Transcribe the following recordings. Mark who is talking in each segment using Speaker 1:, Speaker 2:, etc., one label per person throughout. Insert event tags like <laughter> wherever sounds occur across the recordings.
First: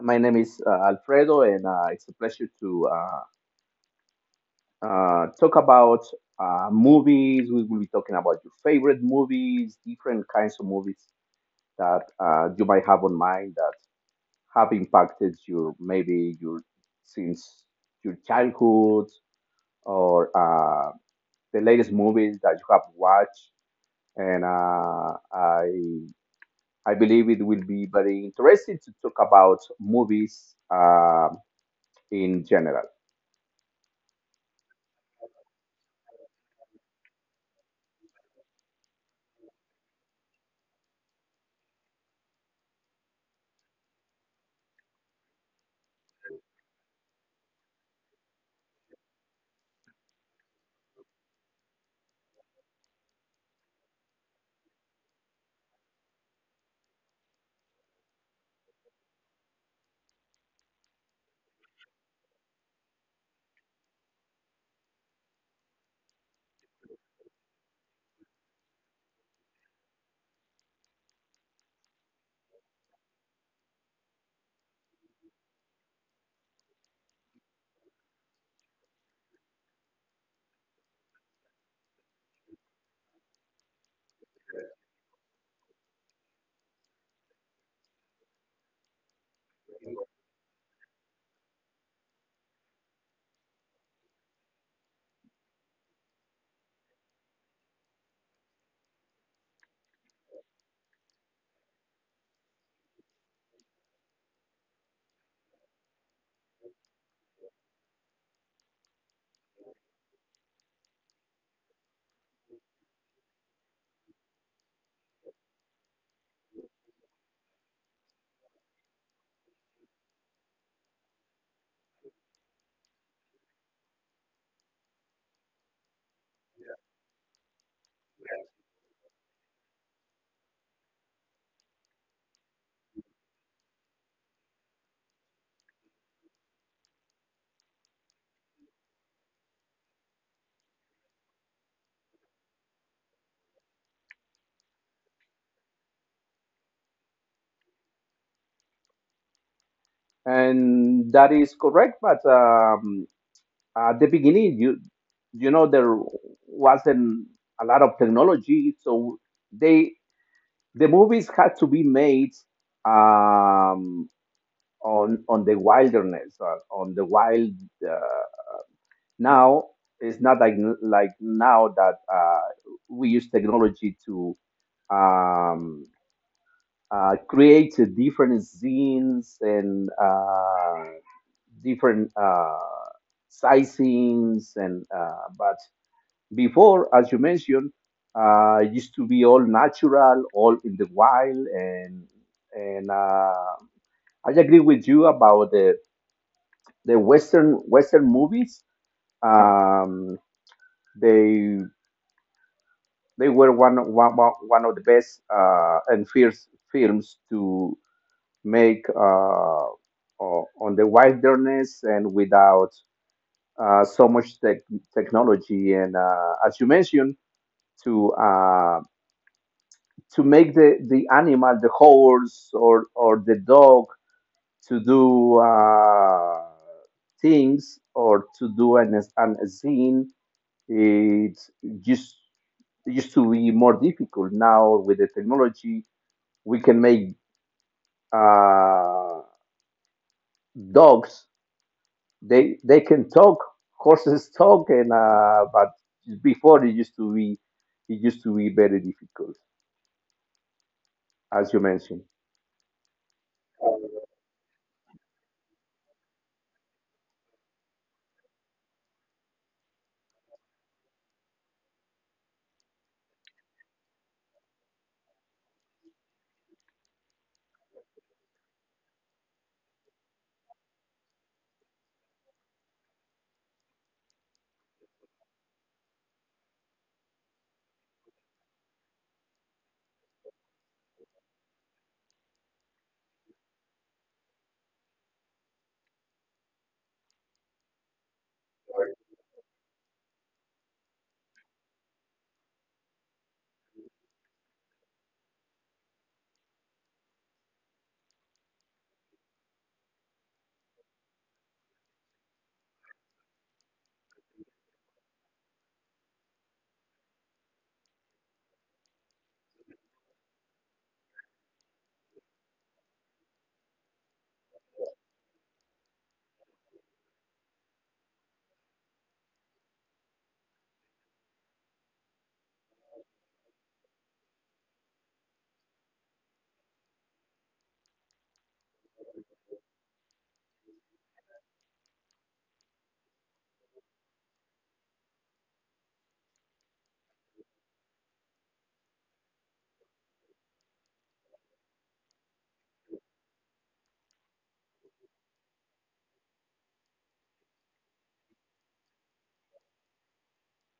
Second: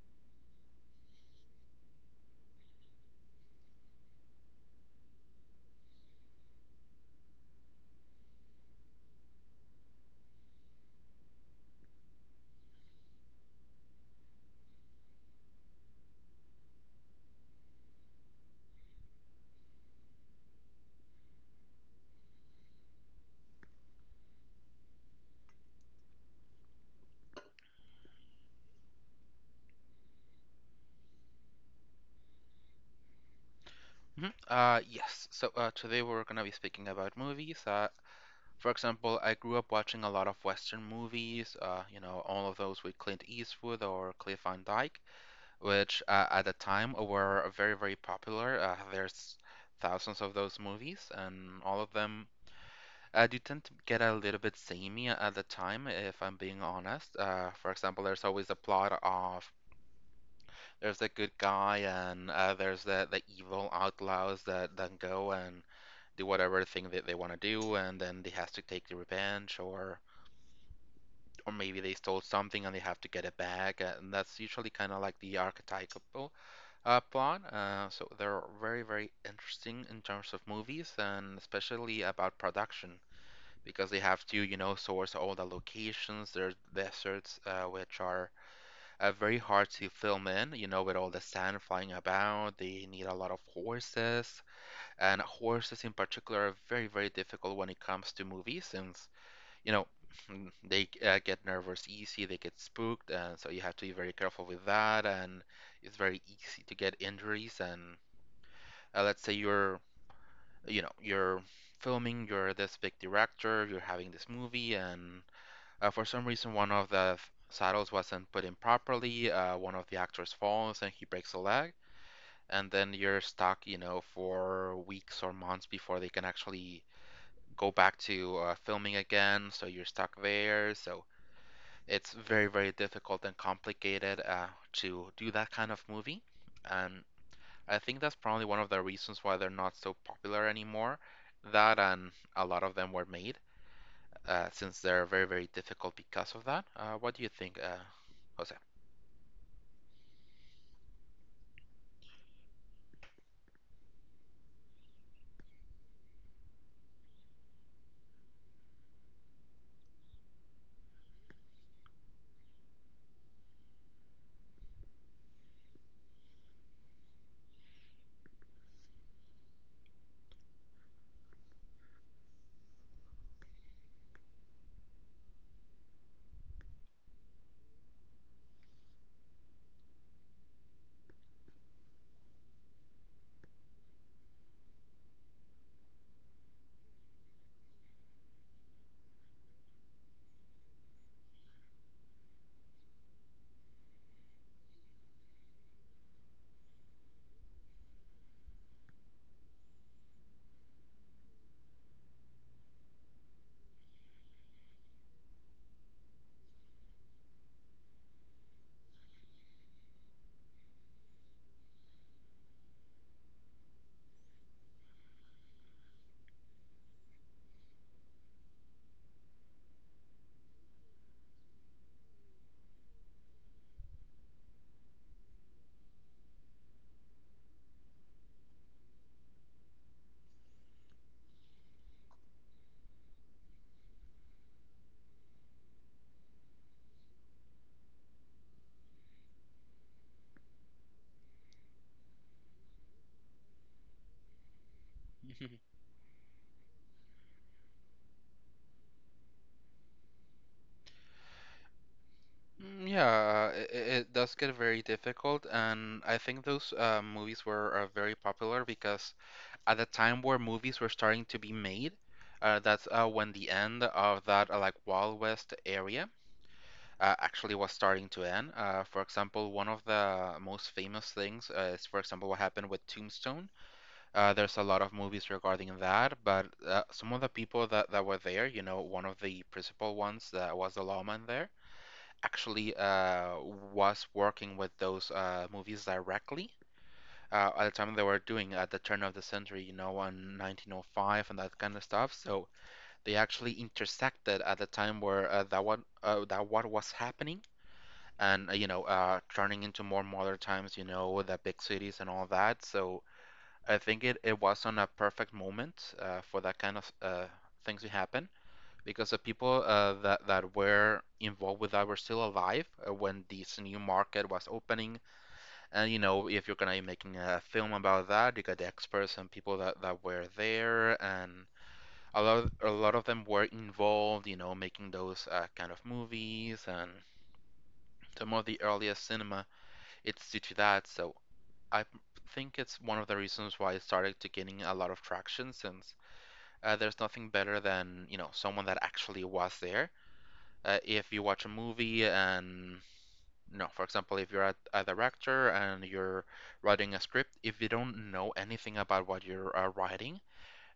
Speaker 1: My name is Alfredo, and it's a pleasure to talk about movies. We will be talking about your favorite movies, different kinds of movies that you might have on mind that have impacted your maybe your since your childhood or the latest movies that you have watched. And I believe it will be very interesting to talk about movies. In general.
Speaker 2: Hmm. Yes. So today we're gonna be speaking about movies. For example, I grew up watching a lot of Western movies. All of those with Clint Eastwood or Cliff Van Dyke, which at the time were very, very popular. There's thousands of those movies, and all of them do tend to get a little bit samey at the time, if I'm being honest. For example, there's always a plot of there's the good guy and there's the evil outlaws that then go and do whatever thing that they want to do, and then they has to take the revenge, or maybe they stole something and they have to get it back, and that's usually kind of like the archetypal plot. So they're very very interesting in terms of movies, and especially about production because they have to source all the locations. There's deserts which are very hard to film in, with all the sand flying about. They need a lot of horses and horses in particular are very very difficult when it comes to movies since you know <laughs> they get nervous easy, they get spooked, and so you have to be very careful with that, and it's very easy to get injuries. And let's say you're you know you're filming, you're this big director, you're having this movie, and for some reason one of the saddles wasn't put in properly, one of the actors falls and he breaks a leg, and then you're stuck for weeks or months before they can actually go back to filming again, so you're stuck there. So it's very, very difficult and complicated to do that kind of movie. And I think that's probably one of the reasons why they're not so popular anymore. That, and a lot of them were made since they're very, very difficult because of that. What do you think, Jose?
Speaker 1: And that is correct, but at the beginning, you know there wasn't a lot of technology, so they the movies had to be made um, on the wilderness, on the wild. Uh, Now it's not like now that we use technology to um, create different scenes and. Different sizings and but before, as you mentioned, it used to be all natural, all in the wild. And I agree with you about the western movies. Um, they they were one of the best and first films to make on the wilderness and without so much technology. And as you mentioned, to uh, to make the animal, the horse, or the dog to do things or to do an scene, it just used to be more difficult. Now with the technology, we can make uh, dogs — they can talk, horses talk — and but
Speaker 2: <laughs>
Speaker 1: before, it used to be very difficult, as you mentioned.
Speaker 2: Mm, yeah, it does get very difficult, and I think those movies were very popular because at the time where movies were starting to be made. That's when the end of that like Wild West area actually was starting to end. For example, one of the most famous things is, for example, what happened with Tombstone. There's a lot of movies regarding that, but some of the people that were there, one of the principal ones that was the lawman there, actually was working with those movies directly at the time they were doing at the turn of the century, on 1905 and that kind of stuff. So they actually intersected at the time where that what was happening, and turning into more modern times, the big cities and all that. So I think it was not a perfect moment for that kind of things to happen. Because the people that were involved with that were still alive when this new market was opening, and if you're gonna be making a film about that, you got the experts and people that were there, and a lot of them were involved, making those kind of movies, and some of the earliest cinema, it's due to that. So I think it's one of the reasons why it started to getting a lot of traction, since there's nothing better than someone that actually was there. If you watch a movie and no, for example, if you're a director and you're writing a script, if you don't know anything about what you're writing,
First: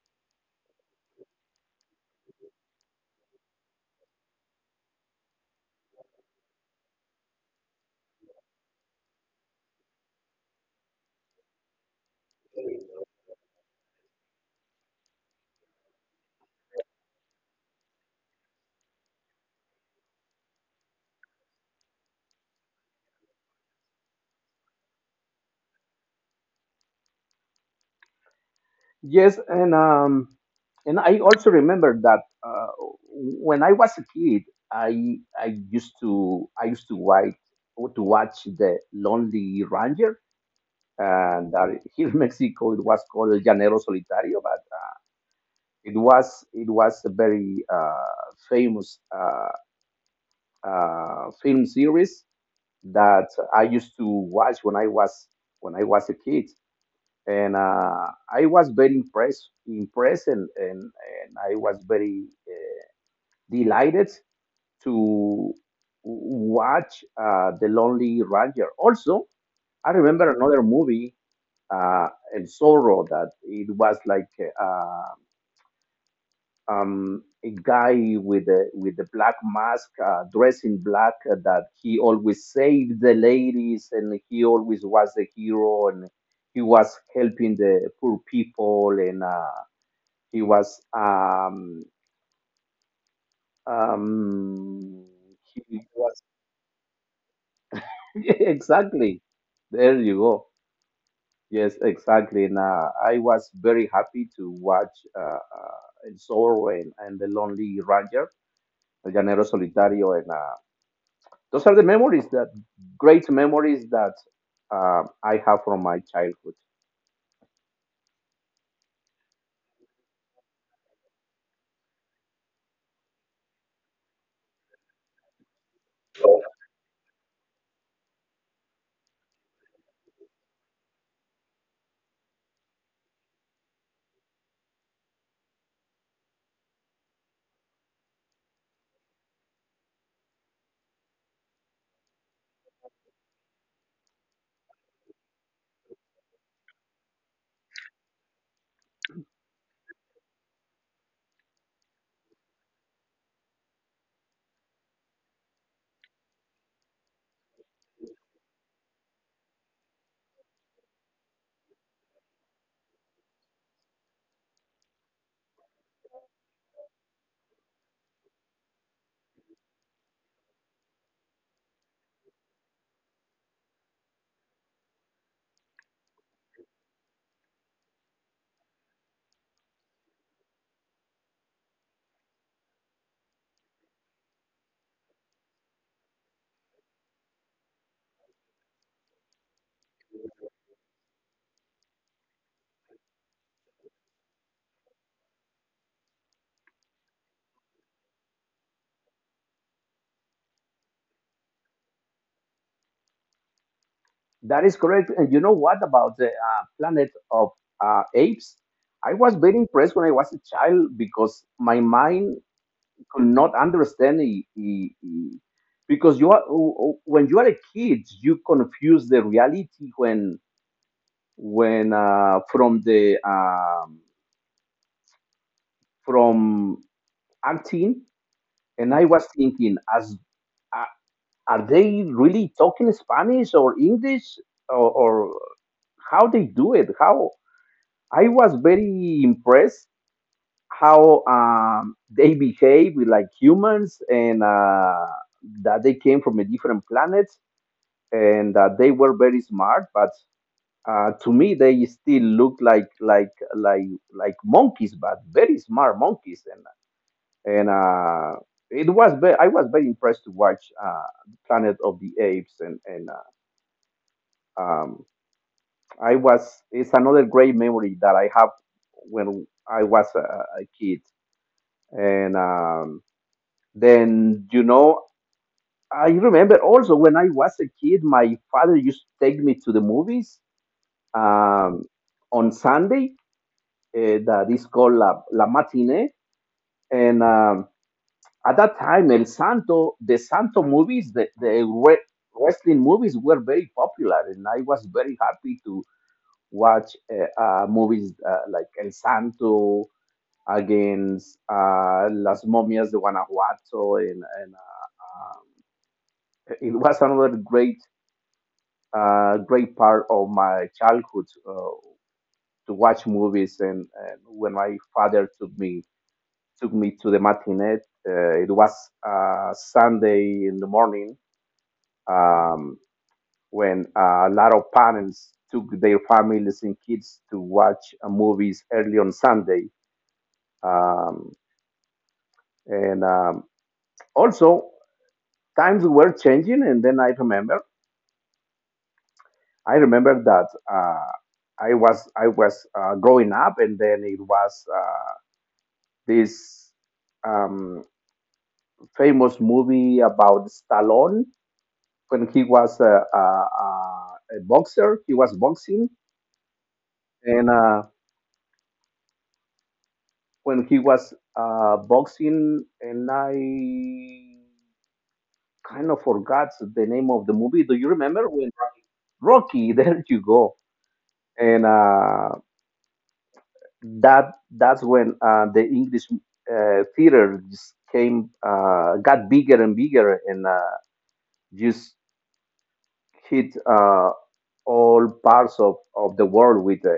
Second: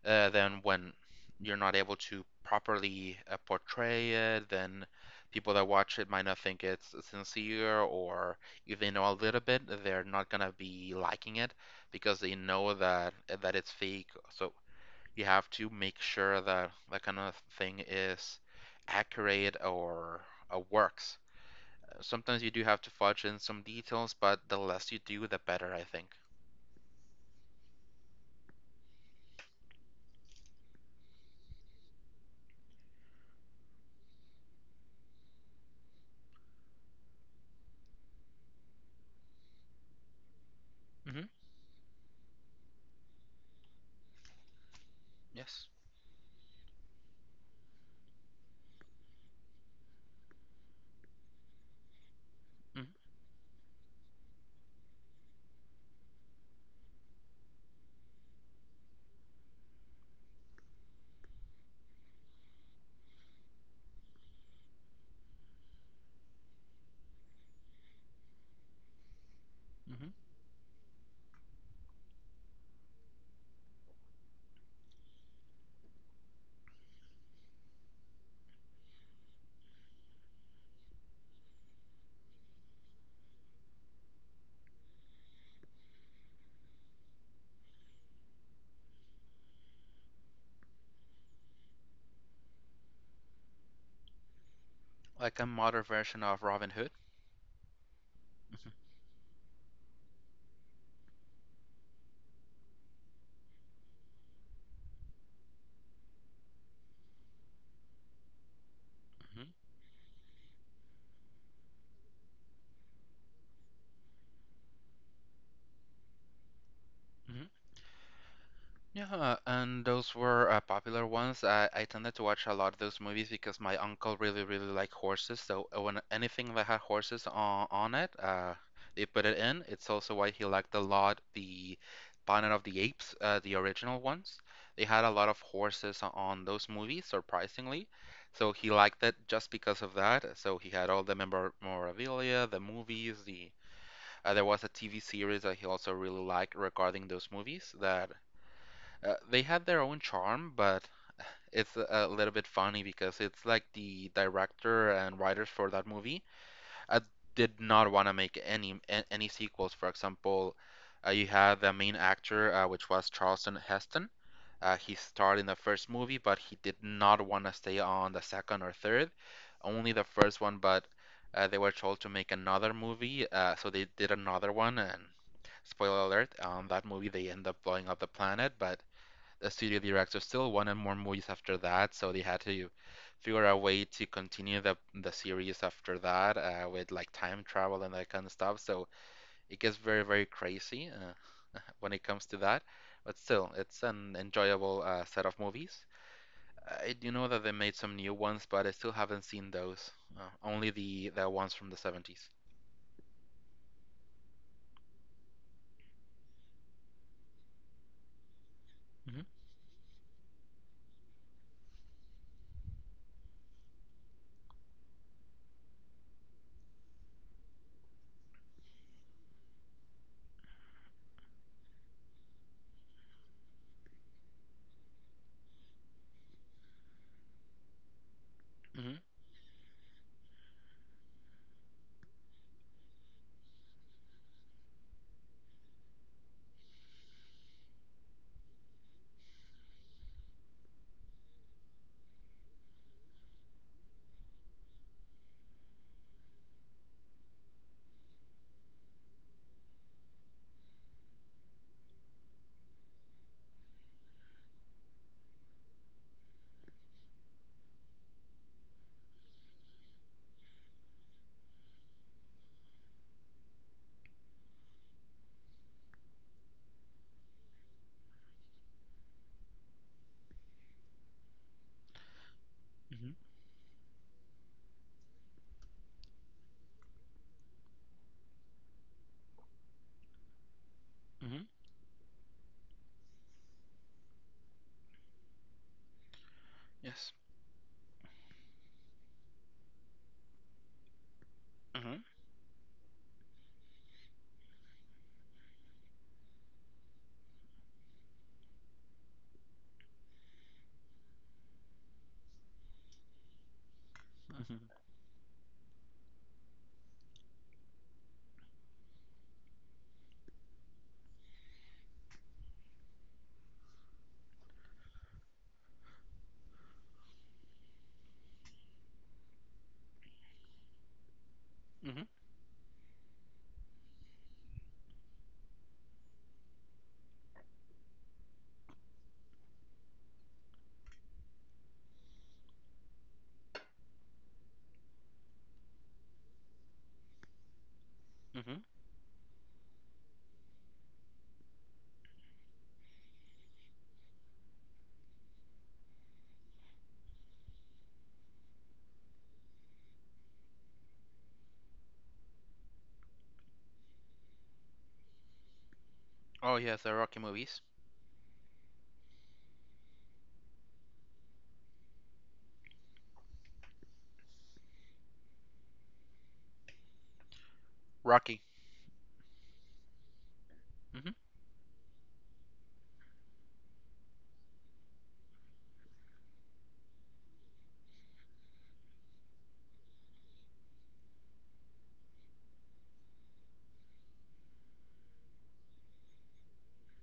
Speaker 2: then when you're not able to properly portray it, then people that watch it might not think it's sincere, or if they know a little bit, they're not gonna be liking it because they know that it's fake. So you have to make sure that that kind of thing is accurate, or works. Sometimes you do have to fudge in some details, but the less you do, the better, I think.
Speaker 1: Yes, and I also remember that when I was a kid, I used to watch the Lonely Ranger,
Speaker 2: Mm-hmm.
Speaker 1: and here in <laughs> Mexico it was called El Llanero Solitario, but
Speaker 2: Yes.
Speaker 1: it was a very famous film series
Speaker 2: Mm-hmm.
Speaker 1: that I used to watch when I was a kid, and I was very impressed, and I was very delighted to watch The Lonely Ranger. Also, I
Speaker 2: Mm-hmm.
Speaker 1: remember another movie, uh, El Zorro, that it was like uh, a guy with a black mask, dressed in black, that he always saved the ladies, and he always was the hero, and he was helping the poor people. And he was um, um,
Speaker 2: Like a modern
Speaker 1: he
Speaker 2: version
Speaker 1: was
Speaker 2: of Robin Hood.
Speaker 1: <laughs> exactly there. You go. Yes, exactly. And I was very happy to watch uh, uh, El Zorro, and the Lonely Ranger, El Llanero
Speaker 2: Mm-hmm.
Speaker 1: Solitario, and those are the memories that great memories that I have from my childhood.
Speaker 2: Mm-hmm. Yeah, and those were popular ones. I tended to watch a lot of those movies because my uncle really, really liked horses. So when anything that had horses on it, they put it in. It's also why he liked a lot the Planet of the Apes, the original ones. They had a lot of horses on those movies, surprisingly. So he liked it just because of that. So he had all the memorabilia, the movies, there was a TV series that he also really liked regarding those movies that they had their own charm, but it's a little bit funny because it's like the director and writers for that movie uh, did not want to make any any sequels. For example, you had the main actor, which was Charlton Heston. He starred in the first movie, but he did not want to stay on the second or third, only the first one. But they were told to make another movie, so they did another one. And spoiler alert, that movie they end up blowing up the planet, but studio director still wanted more movies after that, so they had to figure out a way to continue the series after that with like time travel and that kind of stuff. So it gets very, very crazy when it comes to that. But still, it's an enjoyable set of movies. I do know that they made some new ones, but I still haven't seen those. Only the ones from the 70s.
Speaker 1: That is correct. And you know what about the Planet of Apes? I
Speaker 2: Hmm.
Speaker 1: was very impressed when I was a child because my mind could not understand it. Because you are when you are a kid, you confuse the reality, when from the from acting. And
Speaker 2: Hmm.
Speaker 1: I was thinking, as are they really talking Spanish or English, or how they do it? How? I was very impressed how they behave with like humans, and that they came from a different planet, and that they were very smart. But to me they still look like monkeys, but very smart monkeys. And I was very impressed to watch Planet of the Apes. And Um, I was It's another great memory that I have when I was a kid. And
Speaker 2: Hmm.
Speaker 1: then, you know, I remember also when I was a kid, my father used to take me to the movies
Speaker 2: Hmm.
Speaker 1: um, on Sunday. That is called La Matinee,
Speaker 2: Yes.
Speaker 1: and at that time, El Santo, the Santo movies, the the
Speaker 2: Hmm.
Speaker 1: re- wrestling movies were very popular, and I was very happy to watch movies like El Santo against Las Momias de Guanajuato, and, and
Speaker 2: Hmm.
Speaker 1: uh, um, it was another great part of my childhood, to watch movies. And when my father took me to the matinee, it was Sunday in the morning.
Speaker 2: Hmm.
Speaker 1: Um, when a lot of parents took their families and kids to watch movies early on Sunday. um, and also, times were changing, and then i remember
Speaker 2: Hmm.
Speaker 1: i remember that I was growing up, and then it was this um, famous movie about Stallone when he was a boxer. He was boxing,
Speaker 2: Oh yes, the Rocky
Speaker 1: and
Speaker 2: movies.
Speaker 1: when he was boxing, and I kind of forgot the name of the movie. Do you remember?
Speaker 2: Rocky.
Speaker 1: When? Rocky. <laughs> There you go.
Speaker 2: Mhm.
Speaker 1: And that's when the English theater just came got bigger and bigger, and just hit all parts of the world with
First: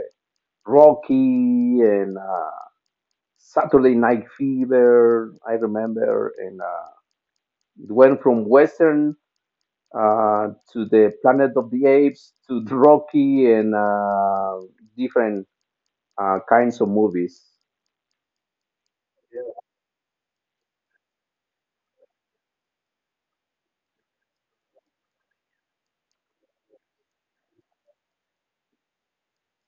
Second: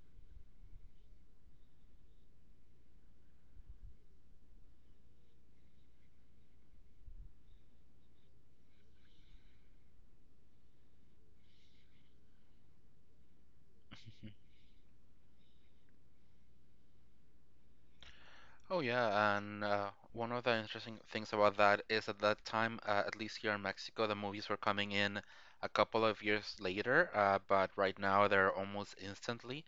Speaker 1: Rocky and Saturday Night Fever, I remember. And it went from Western. To the Planet of the Apes, to <laughs> the Rocky, and different kinds of movies.
Speaker 2: Oh yeah, and one of the interesting things about that is at that time, at least here in Mexico, the movies were coming in a couple of years later, but right now they're almost instantly.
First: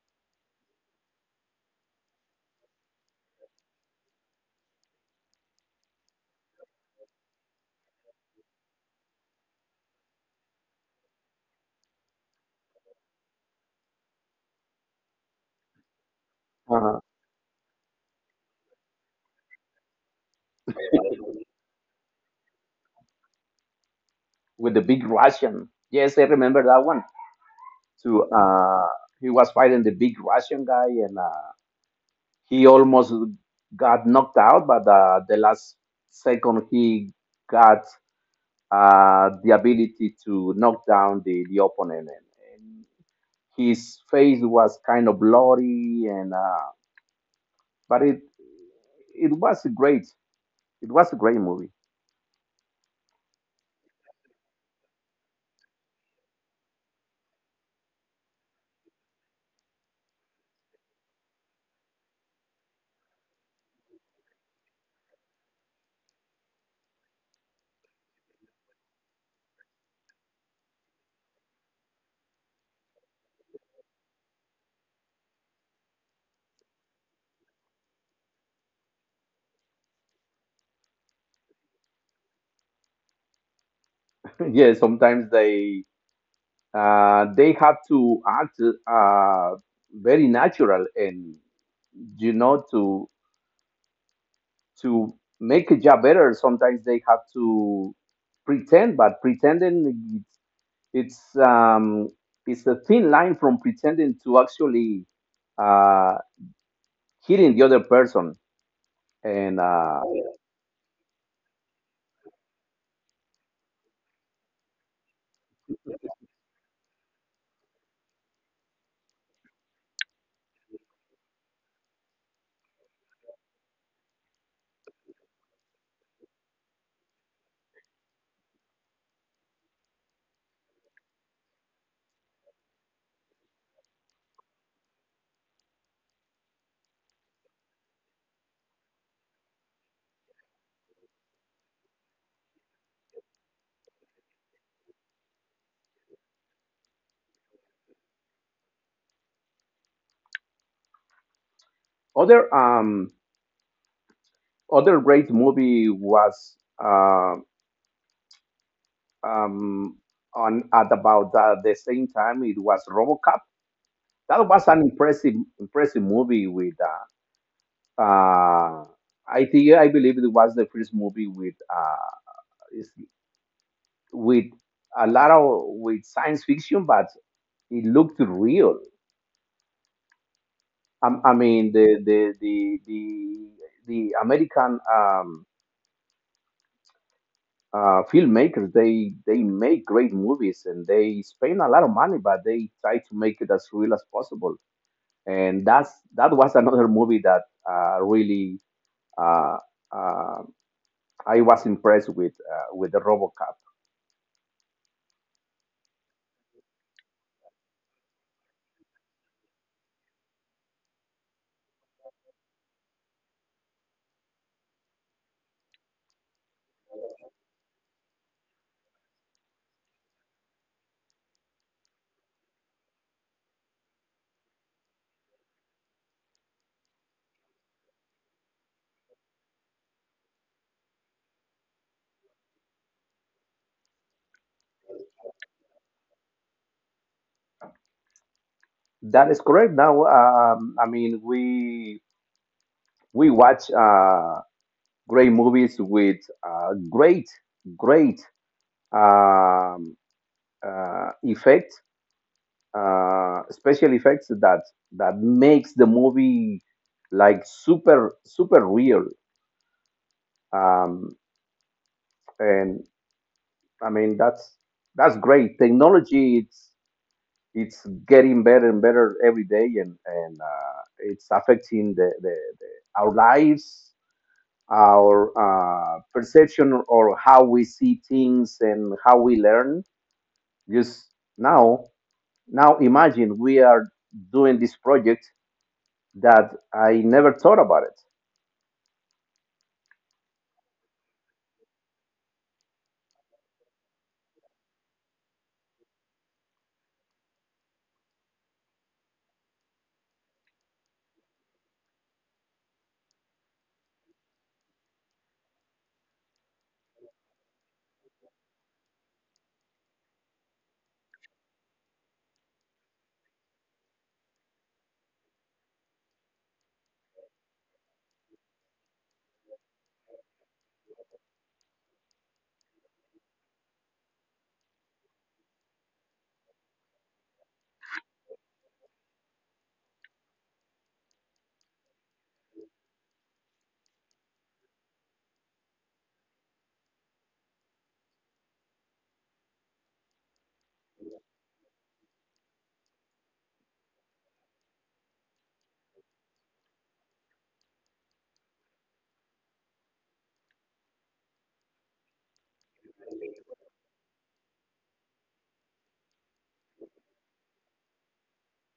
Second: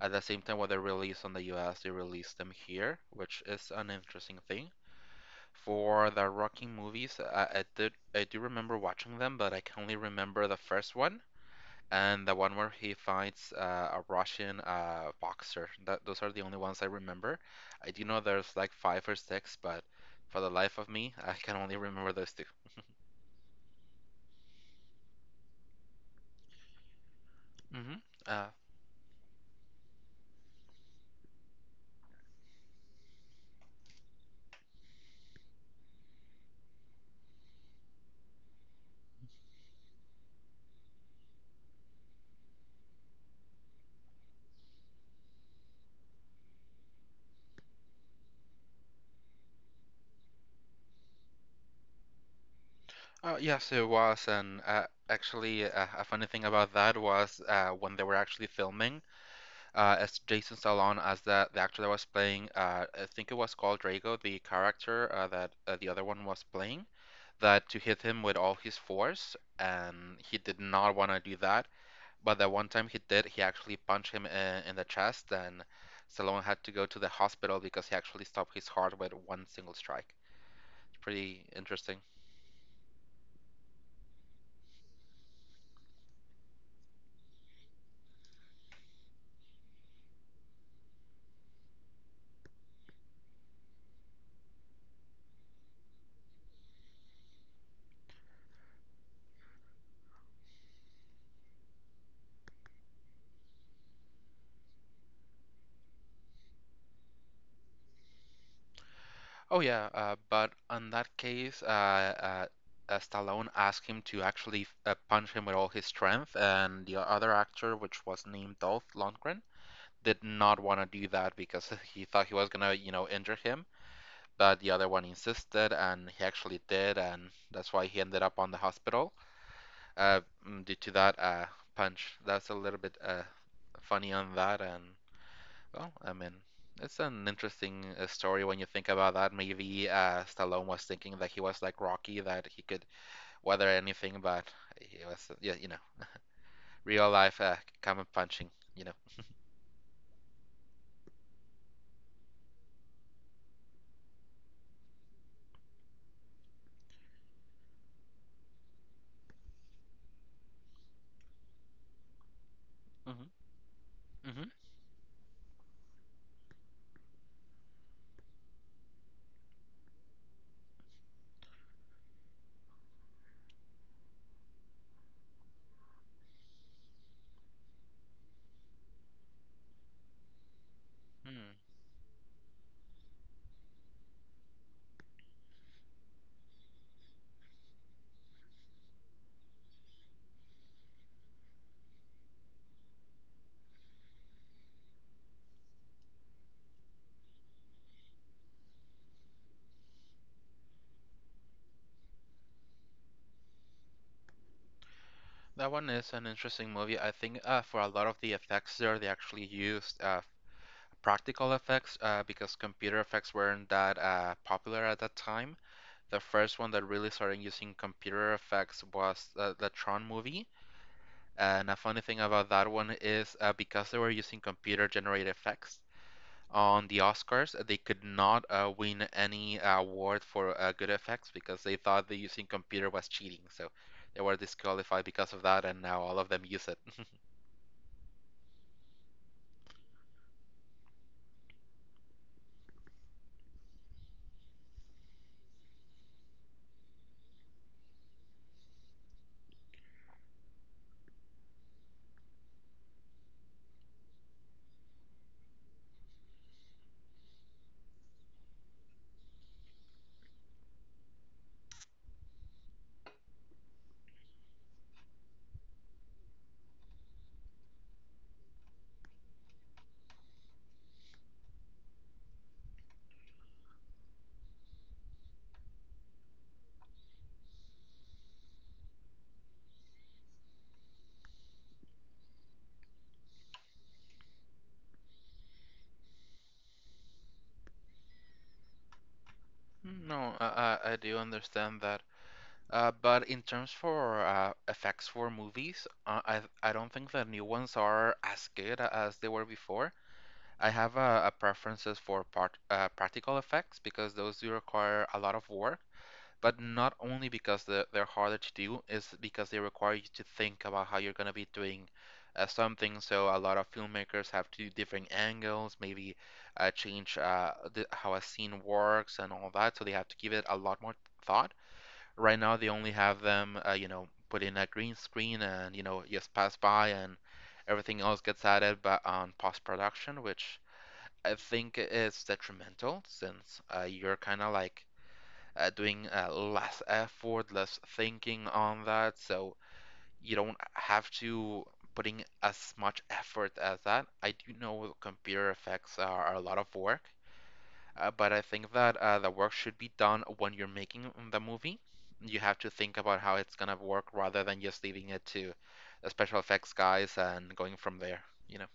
Speaker 2: At the same time, when they're released on the US, they release them here, which is an interesting thing. For the Rocky movies, I do remember watching them, but I can only remember the first one and the one where he fights a Russian boxer. That those are the only ones I
Speaker 1: Yeah.
Speaker 2: remember. I do know there's like five or six, but for the life of me, I can only remember those two.
Speaker 1: With the big Russian. Yes, I remember that one.
Speaker 2: Mm-hmm.
Speaker 1: So
Speaker 2: Uh,
Speaker 1: he was fighting the big Russian guy, and he almost got knocked out. But the last second, he got the ability to knock down the opponent, and his face was kind of bloody. And but it was great. It was a great movie.
Speaker 2: oh yes, it was, and actually, a funny thing about that was when they were actually filming, as Jason Stallone, as the actor that was playing, I think it was called Drago, the character that the other one was playing. That to hit him with all his force, and he did not want to do that. But that one time he did, he actually punched him in the chest, and Stallone had to go to the hospital because he actually stopped his heart with one single strike. It's pretty interesting.
Speaker 1: <laughs> Yeah, sometimes they have to act uh, very natural, and you know, to make a job better, sometimes they have to pretend. But pretending, it's, um, it's a thin line from pretending to actually uh, hitting the other person. And
Speaker 2: Oh yeah, but on that case, Stallone asked him to actually punch him with all his strength, and the other actor, which was named Dolph Lundgren, did not want to do that because <laughs> he thought he was gonna, injure him. But the other one insisted, and he actually did, and that's why he ended up on the hospital. uh, Due to that punch. That's a little bit funny on that, and well, I mean, it's an interesting story when you think about that. Maybe Stallone was thinking that he was like Rocky, that he could weather anything, but he was, yeah, real life common punching.
Speaker 1: other um, other great movie was uh, um, on at about the same time. It was
Speaker 2: Mm-hmm.
Speaker 1: RoboCop. That
Speaker 2: Mm-hmm.
Speaker 1: was an impressive, impressive movie with. Uh, uh, I believe it was the first movie is- with a lot of with science fiction, but it looked real. I
Speaker 2: Hmm.
Speaker 1: mean, the American filmmakers, they make great movies, and they spend a lot of money, but they try to make it as real as possible. And that's That was another movie that really. Uh, uh, I was impressed with with the RoboCop.
Speaker 2: That one is an interesting movie. I think for a lot of the effects there, they actually used practical effects because computer effects weren't that popular at that time. The first one that really started using computer effects was the Tron movie. And a funny thing about that one is because they were using computer generated effects, on the Oscars they could not win any award for good effects because they thought the using computer was cheating. So they were disqualified because of that, and now all of them use it.
Speaker 1: That is correct. Now, I mean, we watch great movies with uh, great great um, effects, special effects that makes the movie like super super real. Um, and I mean, that's great. Technology, it's getting better and better every day, and it's affecting the our lives, our perception, or how we see things and how we learn. Just now, imagine we are doing this project, that I never thought about it.
Speaker 2: No, I do understand that. But in terms for effects for movies, I don't think the new ones are as good as they were before. I have a preferences for practical effects because those do require a lot of work, but not only because they're harder to do, is because they require you to think about how you're going to be doing something. So a lot of filmmakers have to do different angles, maybe change how a scene works and all that. So they have to give it a lot more thought. Right now, they only have them, put in a green screen, and, just pass by, and everything else gets added but on post-production, which I think it's detrimental since you're kind of like doing less effort, less thinking on that, so you don't have to putting as much effort as that. I do know computer effects are a lot of work, but I think that the work should be done when you're making the movie. You have to think about how it's gonna work rather than just leaving it to the special effects guys and going from there, you know.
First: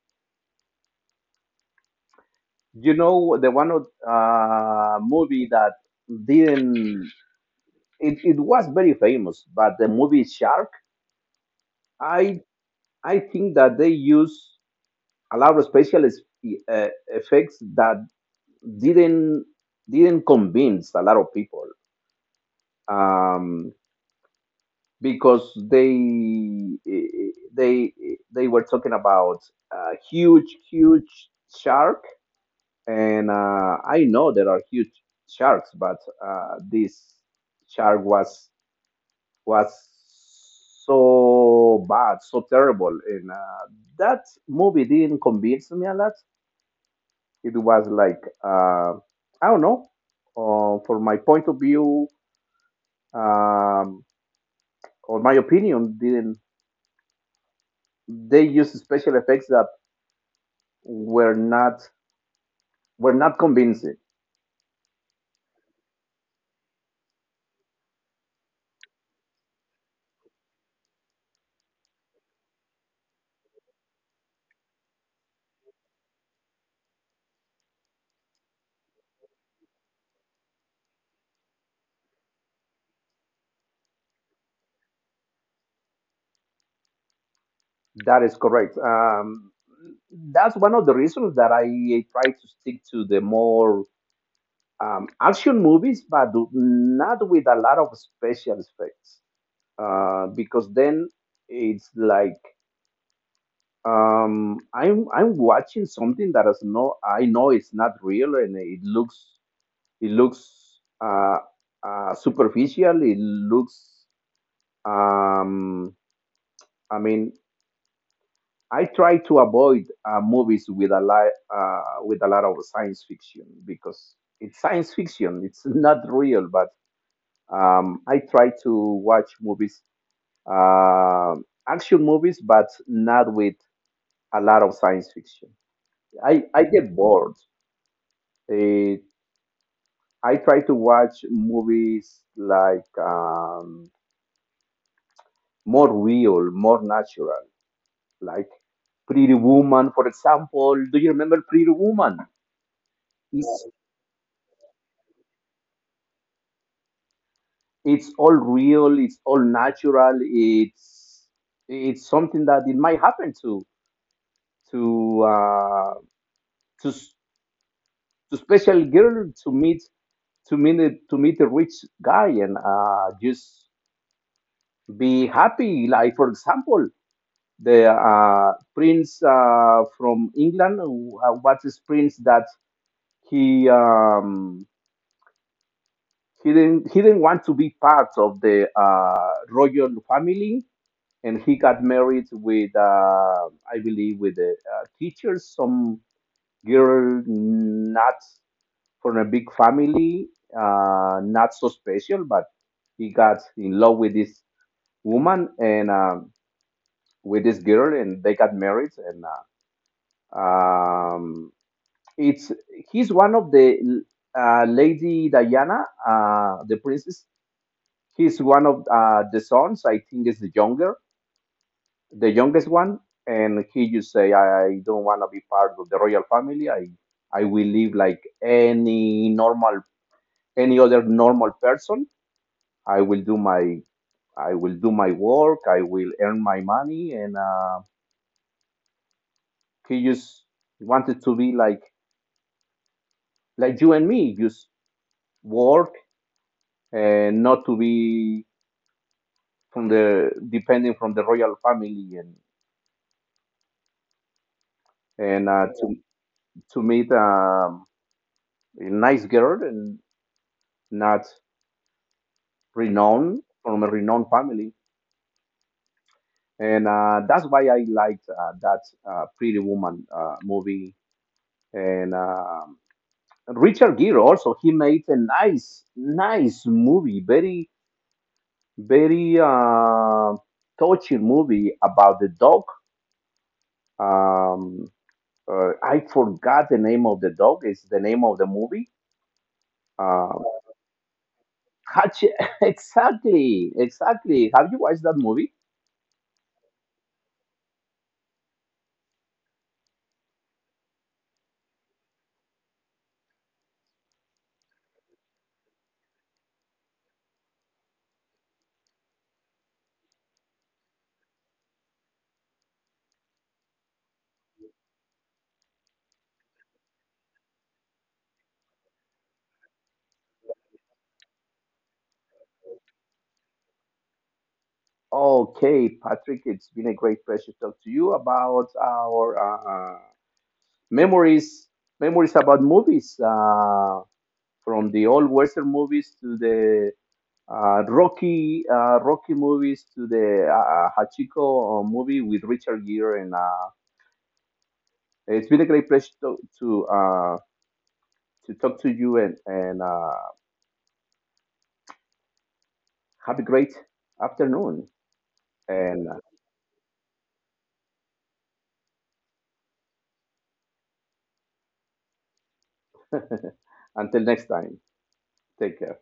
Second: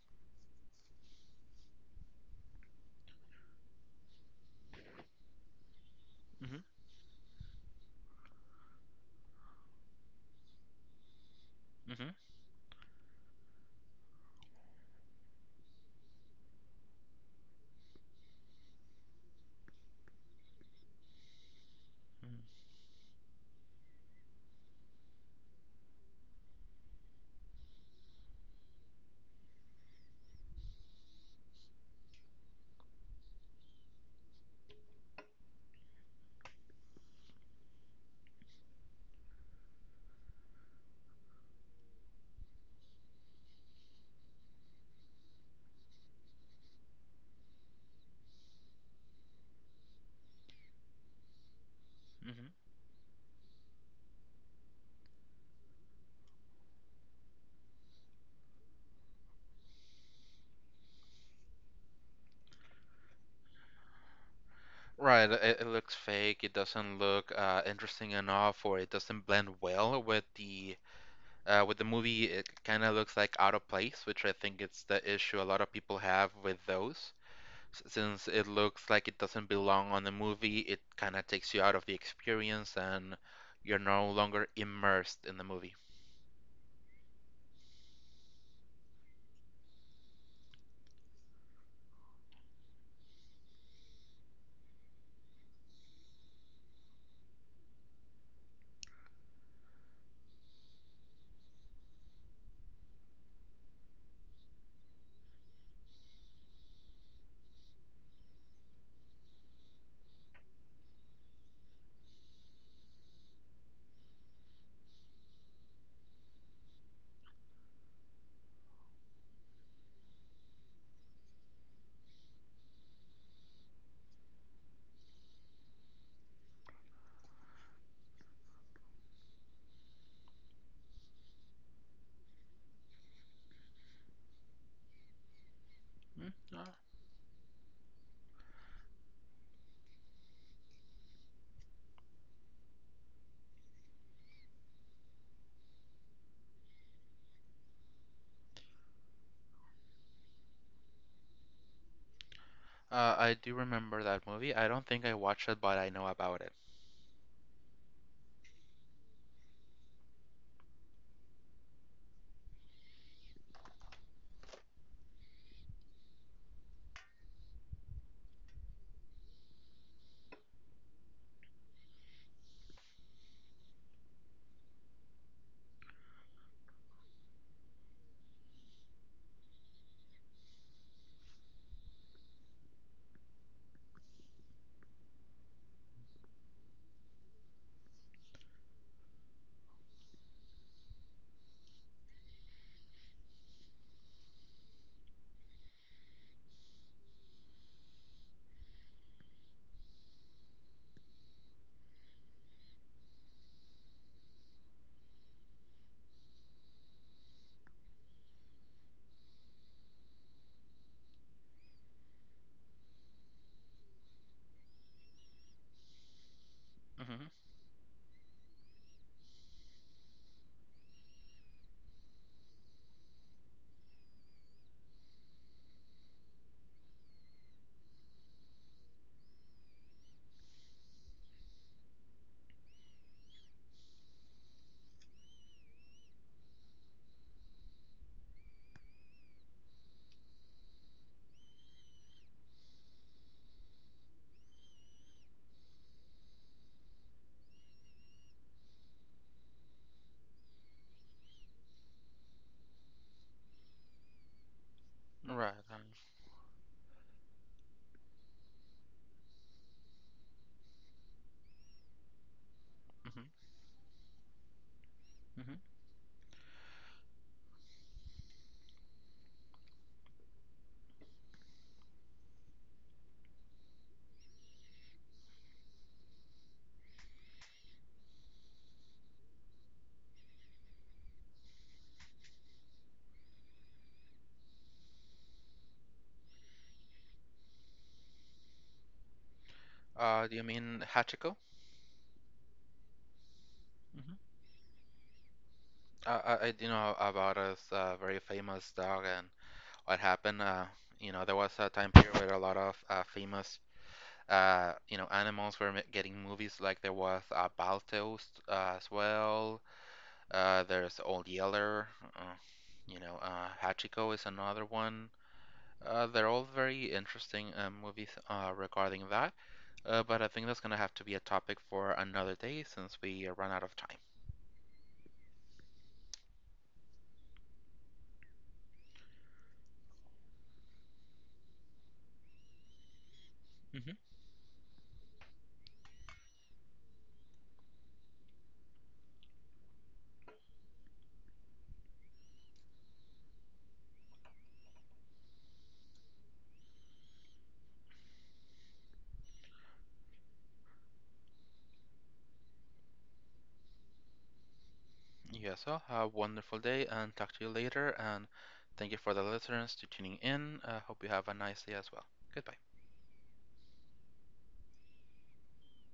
Speaker 1: You know, the one of, movie that
Speaker 2: Hmm.
Speaker 1: didn't — it was very famous, but the movie Shark.
Speaker 2: Hmm.
Speaker 1: I i think that they use a lot of special effects that didn't didn't convince a lot of people, um, because they e, e, they were talking about a huge huge shark. And I know there are huge sharks, but this shark was so bad, so terrible. And that movie didn't convince me a lot. It was like I don't know. From my point of view,
Speaker 2: Hmm.
Speaker 1: um, or my opinion, didn't they used special effects that were not were not convincing?
Speaker 2: Right, it looks fake. It doesn't look interesting enough, or it doesn't blend well with the movie. It kind of looks like out of place, which I think it's the issue a lot of people have with those. Since it looks like it doesn't belong on the movie, it kind of takes you out of the experience, and you're no longer immersed in the movie.
Speaker 1: That is correct. That's one of the reasons that I try to stick to the more action movies, but not with a lot of special effects, because then it's like I'm watching something that is no, I know it's not real, and it looks uh, superficial, it looks um I mean, I try to avoid movies with a lot of science fiction, because it's science fiction. <laughs> It's not real. But I try to watch movies, uh, action movies, but not with a lot of science fiction.
Speaker 2: Mm,
Speaker 1: I
Speaker 2: yeah.
Speaker 1: get bored. Eh, I try to watch movies like more real, more natural, like Pretty Woman, for example. Do you remember Pretty Woman?
Speaker 2: I do
Speaker 1: It's
Speaker 2: remember that movie. I don't think I watched it, but I know about it.
Speaker 1: it's all real, it's all natural. It's something that it might happen to uh, to s- to special girl to meet a rich guy, and just be happy. Like, for example. The are prince from England. What is prince that he um, he didn't want to be part of the royal family, and he got married with I believe with a teacher, some girl not from a big family, not so special, but he got in love with this woman and with this girl, and they got married and. Um, It's He's one of the Lady Diana, the princess.
Speaker 2: Hmm.
Speaker 1: He's one of the sons. I think is the younger, the youngest one. And he just say, I don't want to be part of the royal family. I will live like any normal, any other normal person. I will do my I will do my work. I will earn my money. And he just wanted to be like you and me, just work and not to be from the depending from the royal family, and and
Speaker 2: Right.
Speaker 1: uh, to meet a nice girl and not
Speaker 2: Hmm.
Speaker 1: renowned from a renowned family.
Speaker 2: Hmm.
Speaker 1: And that's why I liked that Pretty Woman movie. And Richard Gere also, he made a nice nice movie, very touching movie about the dog. um, I forgot the name of the dog. It's the name of the movie.
Speaker 2: Do you
Speaker 1: Um,
Speaker 2: mean Hachiko?
Speaker 1: Hatchet, <laughs> exactly, exactly. Have you watched that movie?
Speaker 2: I, I do know about a very famous dog and what happened. There was a time period where a lot of famous, animals were m getting movies. Like there was Balto as well. There's Old Yeller. Uh, Hachiko is another one. They're all very interesting movies regarding that. But I think that's gonna have to be a topic for another day since we run out of time.
Speaker 1: Okay, Patrick, it's been a great pleasure to talk to you about our memories, memories about movies, from the old Western movies to the Rocky movies, to the Hachiko movie with Richard Gere, and it's been a great pleasure to talk to you. And have a great afternoon.
Speaker 2: Yes, well,
Speaker 1: And
Speaker 2: have a wonderful day and talk to you later. And thank you for the listeners to tuning in. I hope you have a nice day as well. Goodbye.
Speaker 1: <laughs> Until next time, take care.